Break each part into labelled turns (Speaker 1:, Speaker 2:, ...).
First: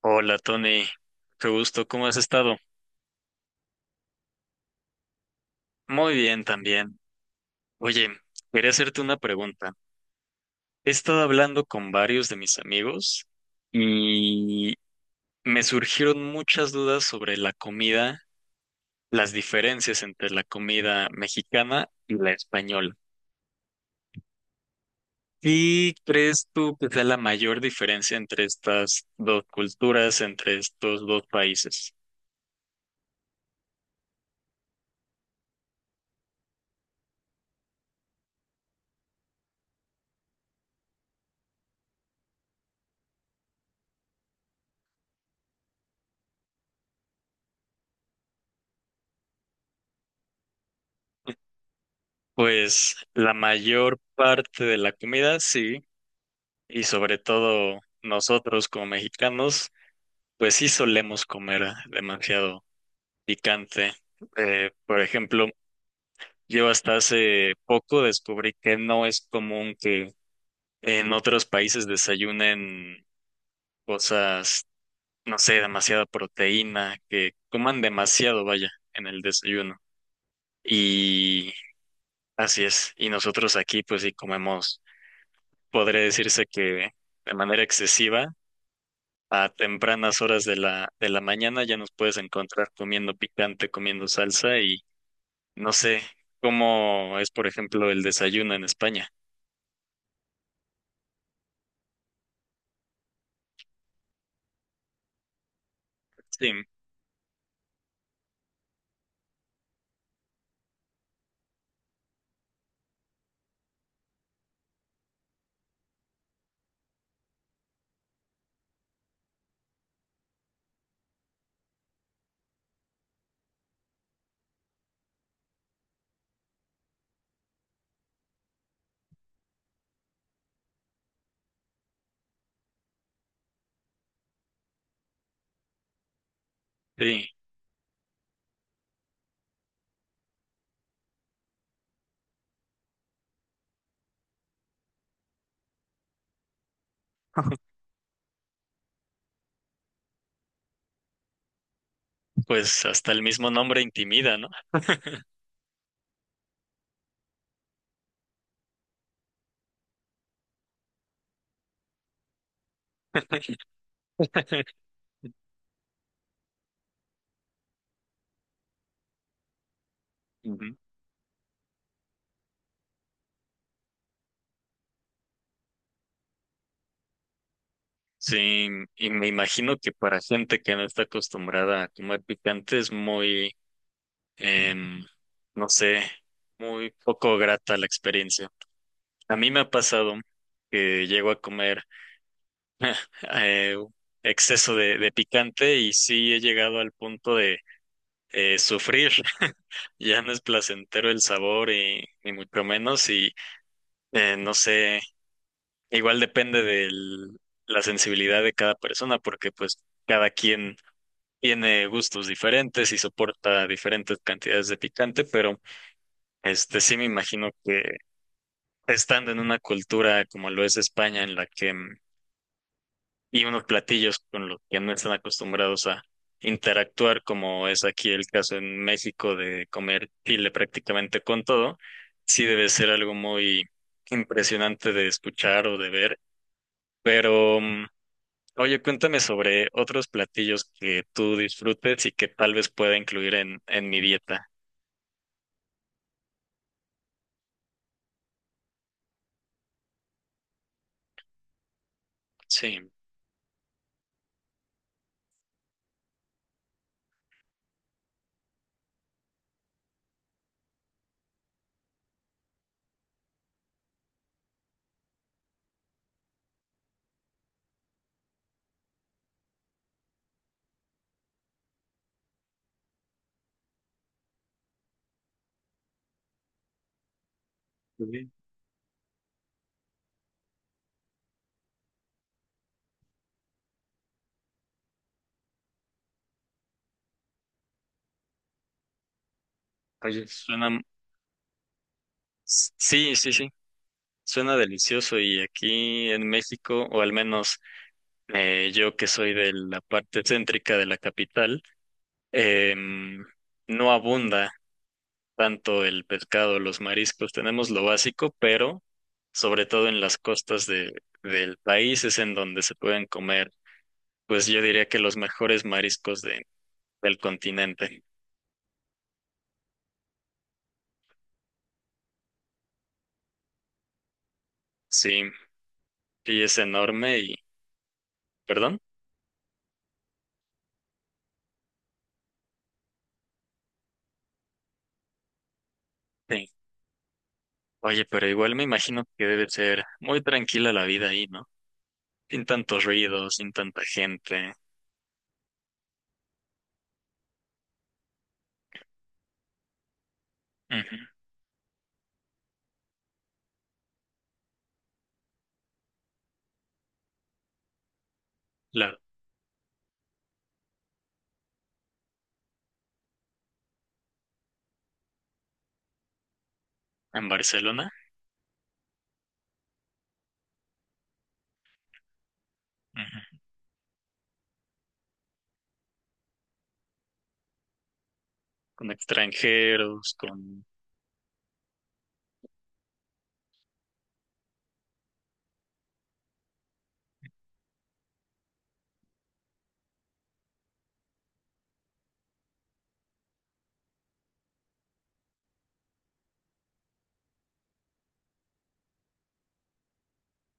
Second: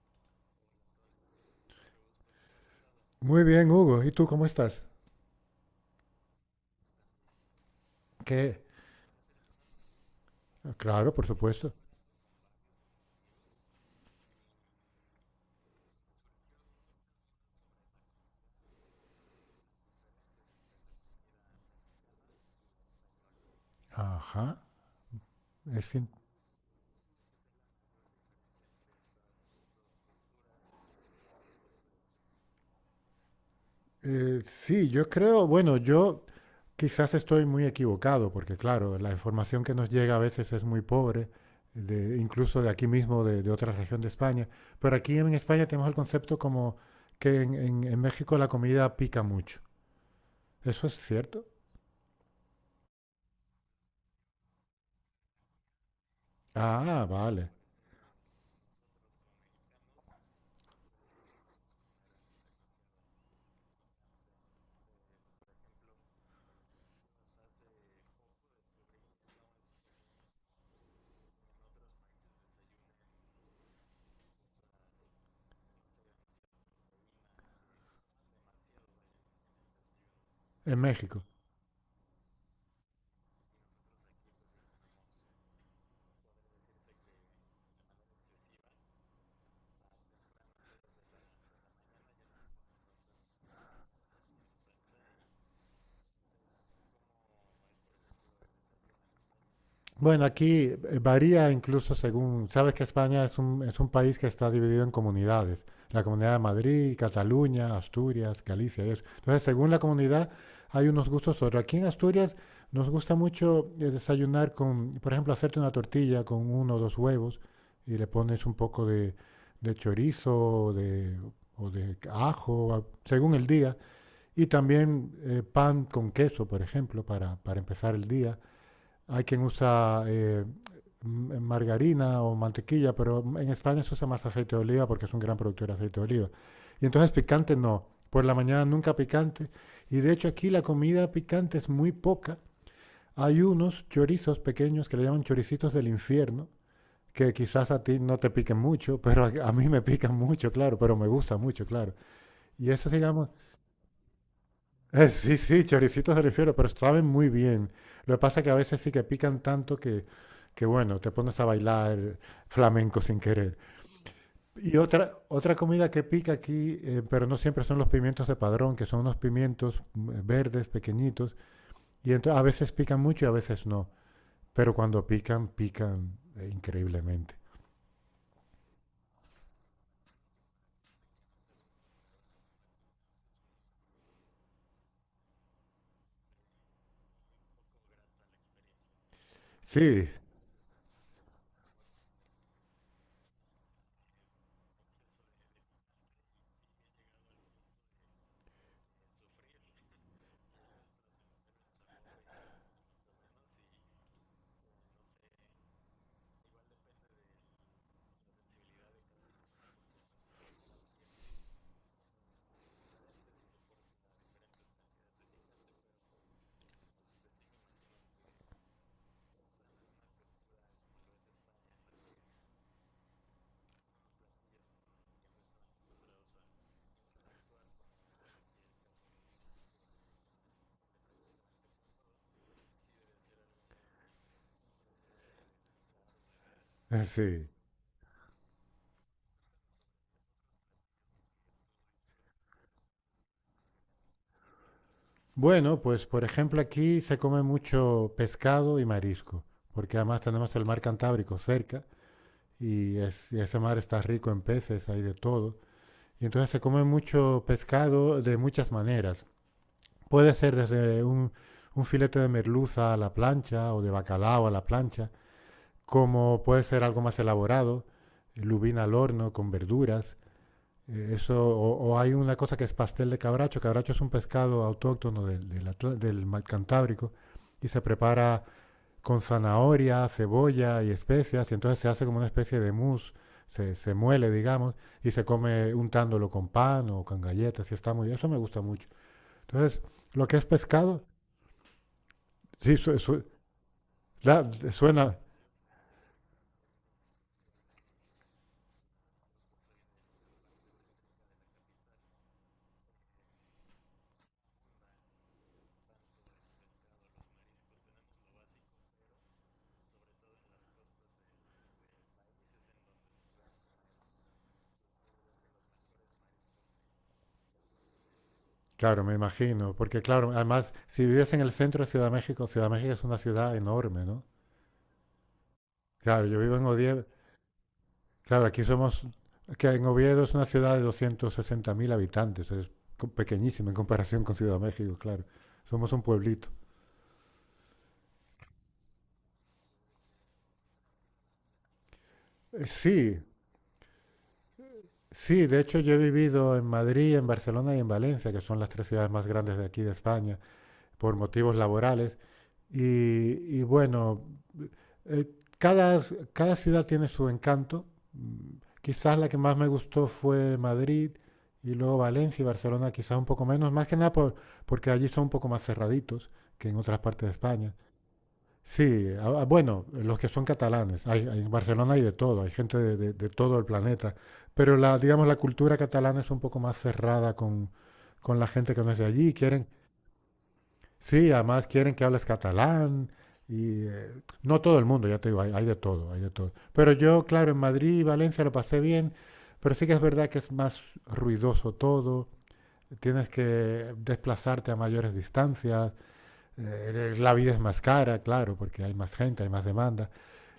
Speaker 1: Hola Tony, qué gusto, ¿cómo has estado?
Speaker 2: Muy bien, Hugo. ¿Y tú cómo estás?
Speaker 1: Muy bien también. Oye,
Speaker 2: ¿Qué?
Speaker 1: quería hacerte una pregunta. He
Speaker 2: Claro,
Speaker 1: estado
Speaker 2: por
Speaker 1: hablando
Speaker 2: supuesto.
Speaker 1: con varios de mis amigos y me surgieron muchas dudas sobre la comida, las diferencias entre la comida mexicana y la española.
Speaker 2: Ajá. Es
Speaker 1: ¿Qué
Speaker 2: in-
Speaker 1: crees tú que sea la mayor diferencia entre estas dos culturas, entre estos dos países?
Speaker 2: sí, yo creo, bueno, yo quizás estoy muy equivocado, porque claro, la información que nos llega a veces es muy pobre, incluso de aquí mismo, de otra región de España. Pero aquí en España tenemos el concepto como que en México la comida pica mucho. ¿Eso es cierto?
Speaker 1: Pues la mayor parte de la comida, sí. Y
Speaker 2: Ah,
Speaker 1: sobre
Speaker 2: vale.
Speaker 1: todo nosotros como mexicanos, pues sí solemos comer demasiado picante. Por ejemplo, yo hasta hace poco descubrí que no es común que en otros países desayunen cosas, no sé, demasiada proteína, que coman demasiado, vaya, en el desayuno.
Speaker 2: En México.
Speaker 1: Y así es. Y nosotros aquí, pues sí comemos, podría decirse que de manera excesiva a tempranas horas de la mañana ya nos puedes encontrar comiendo picante, comiendo salsa y no sé cómo es, por ejemplo, el desayuno en España.
Speaker 2: Bueno, aquí varía incluso según, sabes que España es un país que está dividido en comunidades, la comunidad de
Speaker 1: Sí,
Speaker 2: Madrid, Cataluña, Asturias, Galicia y eso. Entonces, según la comunidad hay unos gustos otros. Aquí en Asturias nos gusta mucho desayunar con, por ejemplo, hacerte una tortilla con uno o dos huevos y le pones un poco de chorizo o de, o de ajo, según el día, y también pan con queso, por ejemplo, para empezar el día. Hay quien usa margarina o mantequilla, pero en España se usa más aceite de oliva porque es un gran productor de aceite de oliva. Y entonces
Speaker 1: sí,
Speaker 2: picante no. Por la mañana nunca picante. Y de hecho aquí la comida picante es muy poca. Hay unos chorizos pequeños que le llaman choricitos del infierno, que quizás a ti no te piquen mucho, pero a mí me pican mucho, claro, pero me gusta mucho, claro. Y
Speaker 1: pues
Speaker 2: eso,
Speaker 1: hasta el
Speaker 2: digamos,
Speaker 1: mismo nombre intimida, ¿no?
Speaker 2: sí, sí, choricitos de refiero, pero saben muy bien. Lo que pasa es que a veces sí que pican tanto que bueno, te pones a bailar flamenco sin querer. Y otra comida que pica aquí, pero no siempre son los pimientos de padrón, que son unos pimientos verdes,
Speaker 1: Ujú.
Speaker 2: pequeñitos, y entonces a veces pican mucho y a veces no. Pero cuando pican, pican increíblemente.
Speaker 1: Sí, y me imagino que para gente que no está acostumbrada a comer picante es muy, em, no sé, muy poco grata la experiencia. A mí me ha
Speaker 2: Sí,
Speaker 1: pasado que llego a comer eh, exceso de picante y sí he llegado al punto de sufrir. Ya no es placentero el sabor y ni mucho menos y no sé, igual depende de la sensibilidad de cada persona porque pues cada quien tiene gustos diferentes y soporta diferentes cantidades de picante, pero este sí me imagino que estando en una cultura como lo es España en la que y unos platillos con los que no están acostumbrados a interactuar, como es aquí el caso en México de comer chile prácticamente con todo, sí debe ser algo muy impresionante de escuchar o de ver.
Speaker 2: sí.
Speaker 1: Pero, oye, cuéntame sobre otros platillos que tú disfrutes y que tal vez pueda incluir en mi dieta.
Speaker 2: Bueno, pues por ejemplo aquí se come mucho pescado y marisco, porque además tenemos el mar Cantábrico cerca.
Speaker 1: Sí.
Speaker 2: Y y ese mar está rico en peces, hay de todo. Y entonces se come mucho pescado de muchas maneras. Puede ser desde un filete de merluza a la plancha o de bacalao a la plancha, como puede ser algo más elaborado, lubina al horno con verduras. Eso, o hay una cosa que es pastel de cabracho. Cabracho es un pescado autóctono del Mar Cantábrico y se
Speaker 1: Sí.
Speaker 2: prepara con zanahoria, cebolla y especias, y entonces se hace como una especie de mousse, se muele, digamos, y se come untándolo con pan o con galletas, y está muy bien. Eso me gusta mucho. Entonces,
Speaker 1: Oye,
Speaker 2: lo que es
Speaker 1: suena,
Speaker 2: pescado, sí,
Speaker 1: sí, sí, sí, suena
Speaker 2: suena,
Speaker 1: delicioso y aquí en México, o al menos yo que soy de la parte céntrica de la capital, em, no abunda tanto el pescado, los mariscos, tenemos lo básico, pero sobre todo en las costas del país es en donde se pueden comer, pues yo diría que los mejores mariscos del continente.
Speaker 2: claro, me imagino, porque claro, además, si vives en el centro de Ciudad de México es una ciudad enorme, ¿no?
Speaker 1: Sí,
Speaker 2: Claro, yo
Speaker 1: sí
Speaker 2: vivo
Speaker 1: es
Speaker 2: en Oviedo,
Speaker 1: enorme y,
Speaker 2: claro, aquí
Speaker 1: perdón,
Speaker 2: somos, que en Oviedo es una ciudad de 260.000 habitantes, es pequeñísima en comparación con Ciudad de México, claro, somos un pueblito.
Speaker 1: sí. Oye, pero igual me imagino que debe ser muy tranquila la vida ahí, ¿no? Sin tantos
Speaker 2: Sí,
Speaker 1: ruidos, sin tanta gente.
Speaker 2: sí, de hecho yo he vivido en Madrid, en Barcelona y en Valencia, que son las tres ciudades más grandes de aquí de España, por
Speaker 1: Ujú.
Speaker 2: motivos laborales. Y, y bueno, eh, cada ciudad tiene su encanto.
Speaker 1: Claro,
Speaker 2: Quizás la que más me gustó fue Madrid y luego Valencia y Barcelona, quizás un poco menos, más que nada porque allí son un poco más cerraditos que en otras partes
Speaker 1: en
Speaker 2: de España.
Speaker 1: Barcelona.
Speaker 2: Sí, ah, ah, bueno, los que son catalanes. En Barcelona hay de todo, hay gente de
Speaker 1: Ujú.
Speaker 2: todo el planeta. Pero la, digamos, la cultura catalana es un poco más cerrada con la gente que
Speaker 1: Con
Speaker 2: no es de allí.
Speaker 1: extranjeros, con
Speaker 2: Sí, además quieren que hables catalán. Y no todo el mundo, ya te digo, hay de todo, hay de todo. Pero yo, claro, en Madrid y Valencia lo pasé bien, pero sí que es verdad que es más ruidoso todo. Tienes que desplazarte a mayores distancias. La vida es más cara, claro, porque hay más gente, hay más demanda.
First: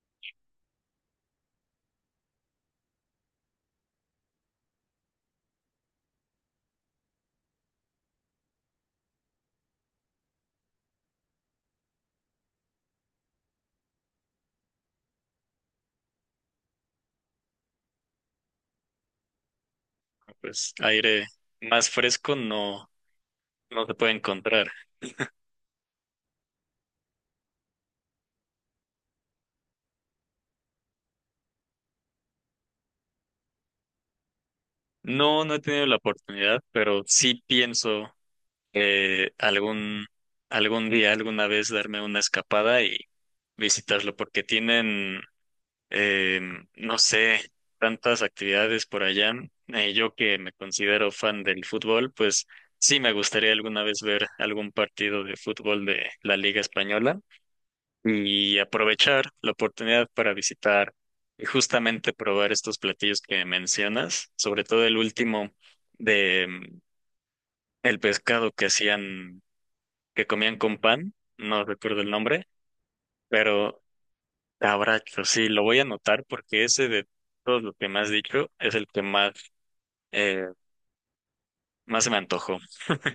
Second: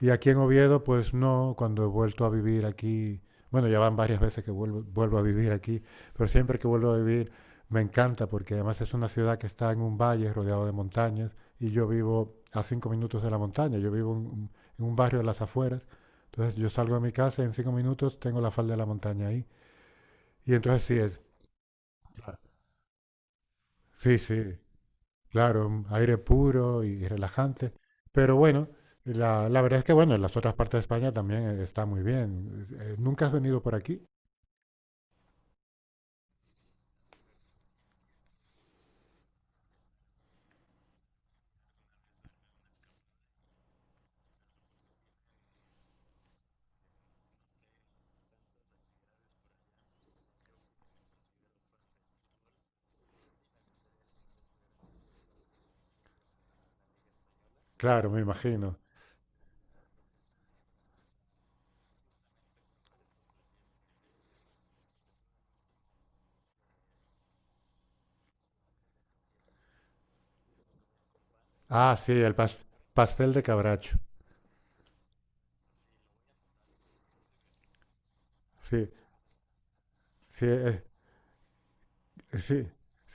Speaker 2: Y aquí en Oviedo, pues no, cuando he vuelto a vivir aquí, bueno, ya van varias veces que vuelvo, vuelvo a vivir aquí, pero siempre que vuelvo a vivir me encanta porque además es una ciudad que está en un valle rodeado de montañas y yo vivo a 5 minutos de la montaña, yo vivo en un barrio de las afueras, entonces yo salgo de mi casa y en 5 minutos tengo la falda de la montaña ahí. Y
Speaker 1: pues
Speaker 2: entonces sí es,
Speaker 1: aire más fresco
Speaker 2: claro.
Speaker 1: no, no se puede
Speaker 2: Sí, sí,
Speaker 1: encontrar.
Speaker 2: claro, aire puro y relajante. Pero bueno, la verdad es que bueno, en las otras partes de España también está muy bien. ¿Nunca has venido por aquí?
Speaker 1: No, no he tenido la oportunidad, pero sí pienso algún, algún día, alguna vez darme una escapada y visitarlo, porque tienen, eh, no sé, tantas actividades por allá. Yo que me considero fan del fútbol, pues sí me gustaría alguna vez ver algún partido de fútbol de la Liga Española
Speaker 2: Claro, me
Speaker 1: y
Speaker 2: imagino.
Speaker 1: aprovechar la oportunidad para visitar y justamente probar estos platillos que mencionas, sobre todo el último de el pescado que hacían, que comían con pan, no
Speaker 2: Ah,
Speaker 1: recuerdo el
Speaker 2: sí, el
Speaker 1: nombre,
Speaker 2: pastel de
Speaker 1: pero
Speaker 2: cabracho.
Speaker 1: abracho, sí, lo voy a anotar porque ese de todos los que me has dicho es el
Speaker 2: Sí,
Speaker 1: que más,
Speaker 2: sí,
Speaker 1: eh, más se me antojó.
Speaker 2: sí,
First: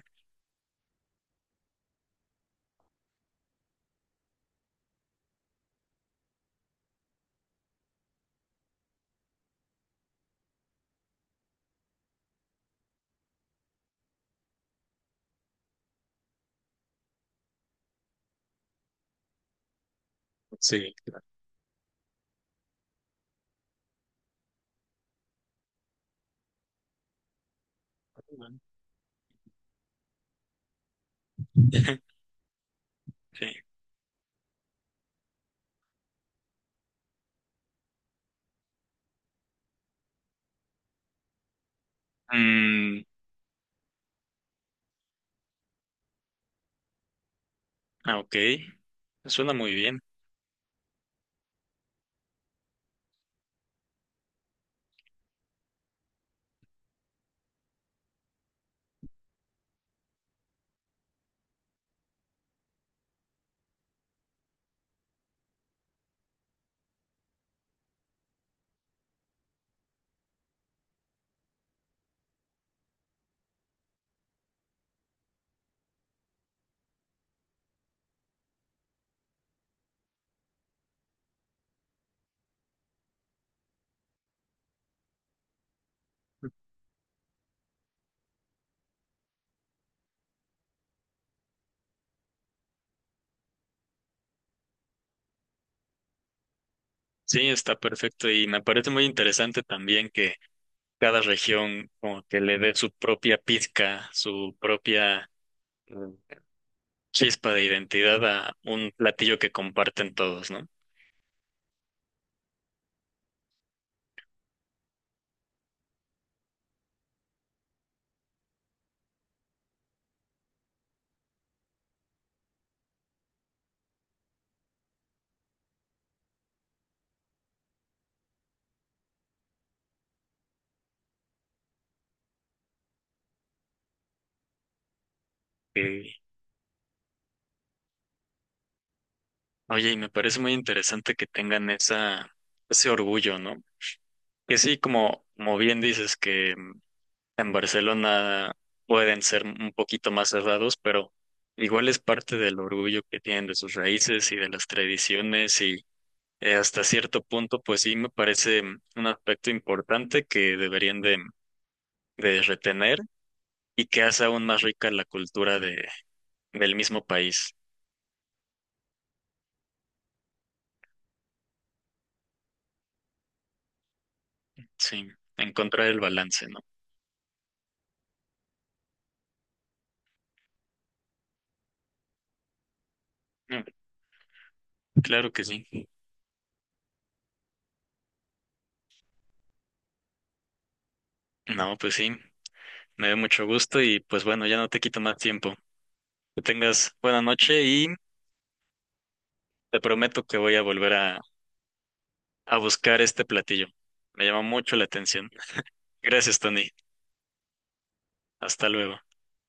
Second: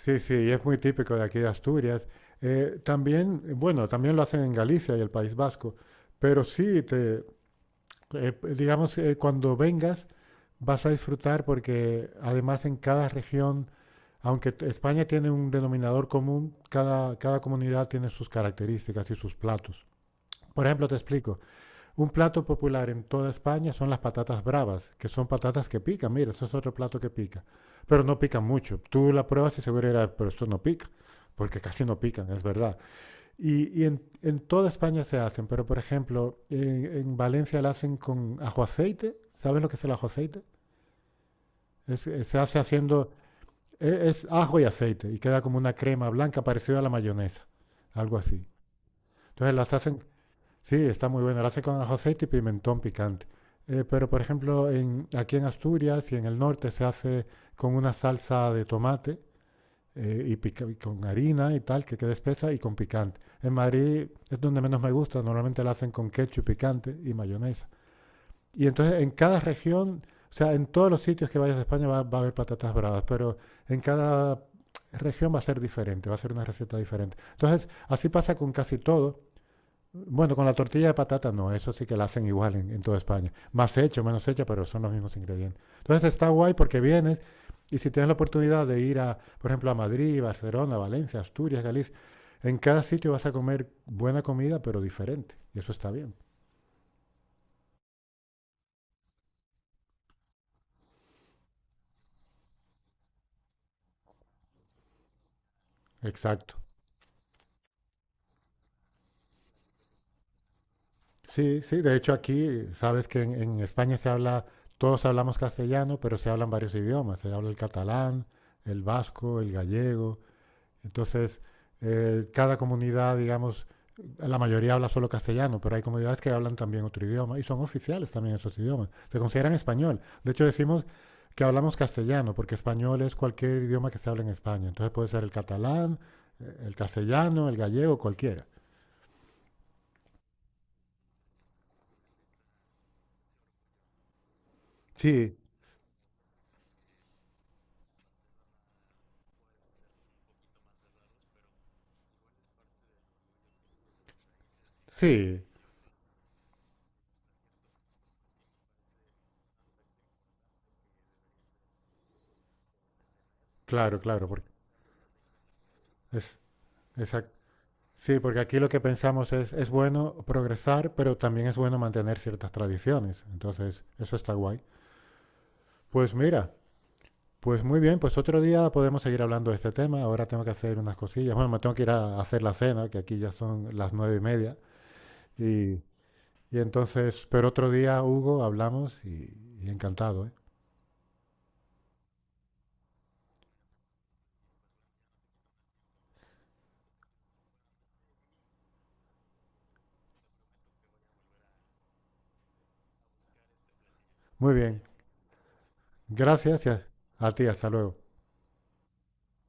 Speaker 2: sí, sí, y es muy típico de aquí de Asturias. También, bueno, también lo hacen en Galicia y el País Vasco. Pero sí, digamos, cuando vengas vas a disfrutar porque además en cada región aunque España tiene un denominador común, cada comunidad tiene sus características y sus platos. Por ejemplo,
Speaker 1: Sí.
Speaker 2: te
Speaker 1: Claro.
Speaker 2: explico, un plato popular en toda España son las patatas bravas, que son patatas que pican, mira, eso es otro plato que pica, pero no pican mucho. Tú la pruebas y seguro dirás, pero esto no pica, porque casi no pican, es verdad.
Speaker 1: Sí.
Speaker 2: Y en toda España se hacen, pero por ejemplo, en Valencia la hacen con ajo aceite, ¿sabes lo que es el ajo aceite? Se hace
Speaker 1: Mm,
Speaker 2: haciendo es ajo y aceite y queda como una crema blanca parecida a la mayonesa, algo
Speaker 1: ah, ok.
Speaker 2: así.
Speaker 1: Suena
Speaker 2: Entonces las
Speaker 1: muy bien.
Speaker 2: hacen, sí, está muy buena, las hacen con ajo, aceite y pimentón picante. Pero por ejemplo, aquí en Asturias y en el norte se hace con una salsa de tomate y con harina y tal, que queda espesa y con picante. En Madrid es donde menos me gusta, normalmente la hacen con ketchup picante y mayonesa. Y entonces en cada región, o sea, en todos los sitios que vayas de España va, va a haber patatas bravas, pero en cada región va a ser diferente, va a ser una receta diferente. Entonces, así pasa con casi todo. Bueno, con la tortilla de patata no, eso sí que la hacen igual en toda España. Más hecho, menos hecha, pero son los mismos ingredientes. Entonces está guay porque vienes y si tienes la oportunidad de ir a, por ejemplo, a Madrid, Barcelona, Valencia, Asturias, Galicia, en cada sitio vas a comer buena comida, pero diferente. Y eso está bien.
Speaker 1: Sí, está perfecto y me parece muy interesante también que cada región como que le dé su propia pizca, su propia mm,
Speaker 2: Exacto.
Speaker 1: chispa de identidad a un platillo que comparten todos, ¿no?
Speaker 2: Sí, sí, de hecho aquí, sabes que en España se habla, todos hablamos castellano, pero se hablan varios idiomas, se habla el catalán, el vasco, el gallego, entonces cada comunidad, digamos, la mayoría habla solo castellano, pero hay comunidades que hablan también otro idioma y son oficiales también esos idiomas, se consideran español, de hecho decimos que hablamos castellano, porque español es cualquier idioma que se habla en España, entonces puede ser el catalán,
Speaker 1: Y,
Speaker 2: el castellano, el gallego, cualquiera.
Speaker 1: oye, y me parece muy interesante que tengan esa, ese orgullo, ¿no? Que sí, como,
Speaker 2: Sí,
Speaker 1: como bien dices, que en Barcelona pueden ser un poquito más cerrados, pero igual es parte del orgullo que tienen de sus raíces y de las
Speaker 2: sí,
Speaker 1: tradiciones hasta cierto punto, pues sí me parece un aspecto importante que deberían de retener y
Speaker 2: claro,
Speaker 1: que hace
Speaker 2: claro,
Speaker 1: aún
Speaker 2: porque
Speaker 1: más rica la cultura
Speaker 2: es.
Speaker 1: del mismo
Speaker 2: Exacto.
Speaker 1: país.
Speaker 2: Sí, porque aquí lo que pensamos es bueno progresar, pero también es bueno mantener ciertas tradiciones. Entonces, eso está guay.
Speaker 1: Sí, encontrar el
Speaker 2: Pues
Speaker 1: balance,
Speaker 2: mira,
Speaker 1: ¿no?
Speaker 2: pues muy bien, pues otro día podemos seguir hablando de este tema. Ahora tengo que hacer unas cosillas. Bueno, me tengo que ir a hacer la cena, que aquí ya
Speaker 1: Mm,
Speaker 2: son las 9:30.
Speaker 1: claro que sí.
Speaker 2: Y, y entonces, pero otro día, Hugo, hablamos y encantado, ¿eh?
Speaker 1: No, pues sí, me da mucho gusto y pues bueno, ya no te quito más tiempo. Que tengas buena noche y te prometo que voy a volver a buscar este platillo. Me llama
Speaker 2: Muy
Speaker 1: mucho
Speaker 2: bien.
Speaker 1: la atención. Gracias,
Speaker 2: Gracias
Speaker 1: Tony.
Speaker 2: y a ti, hasta luego.
Speaker 1: Hasta luego.